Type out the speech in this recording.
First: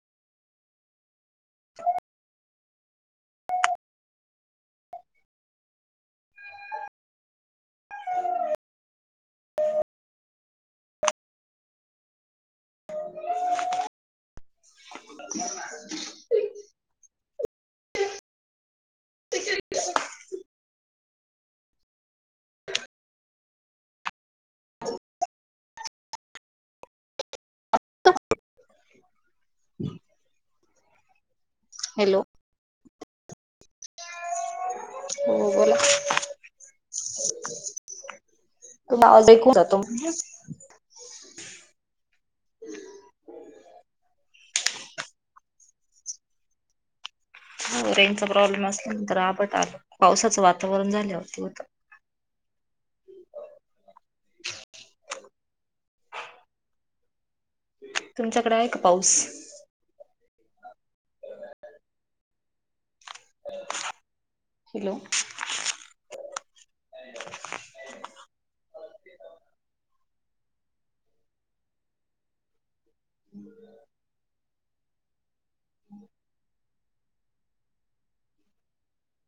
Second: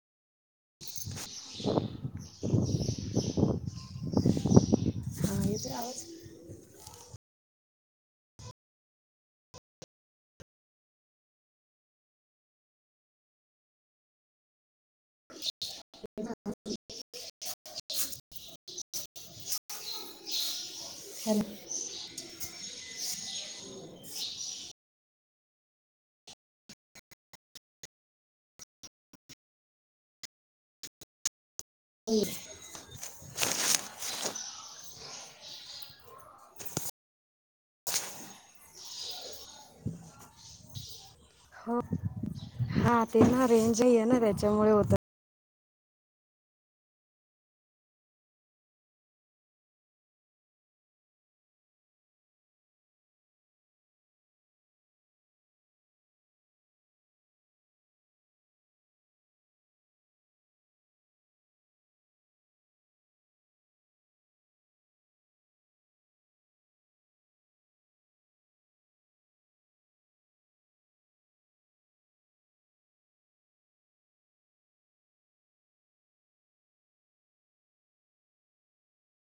[inaudible] [inaudible] हा येतो का आवाज. [inaudible] [inaudible] हॅलो. [inaudible] हॅलो एक [inaudible] हो बोला? तुला आवाज ऐकून जातो. हो हा तेना रेंजही नाही आहे ना. त्याच्यामुळे होत. रेजचा प्रॉब्लेम असल्यानंतर, आभाळ आल. पावसाचं वातावरण झाल्यावरती होत. तुमच्याकडे आहे का पाऊस? हॅलो, [inaudible] [inaudible]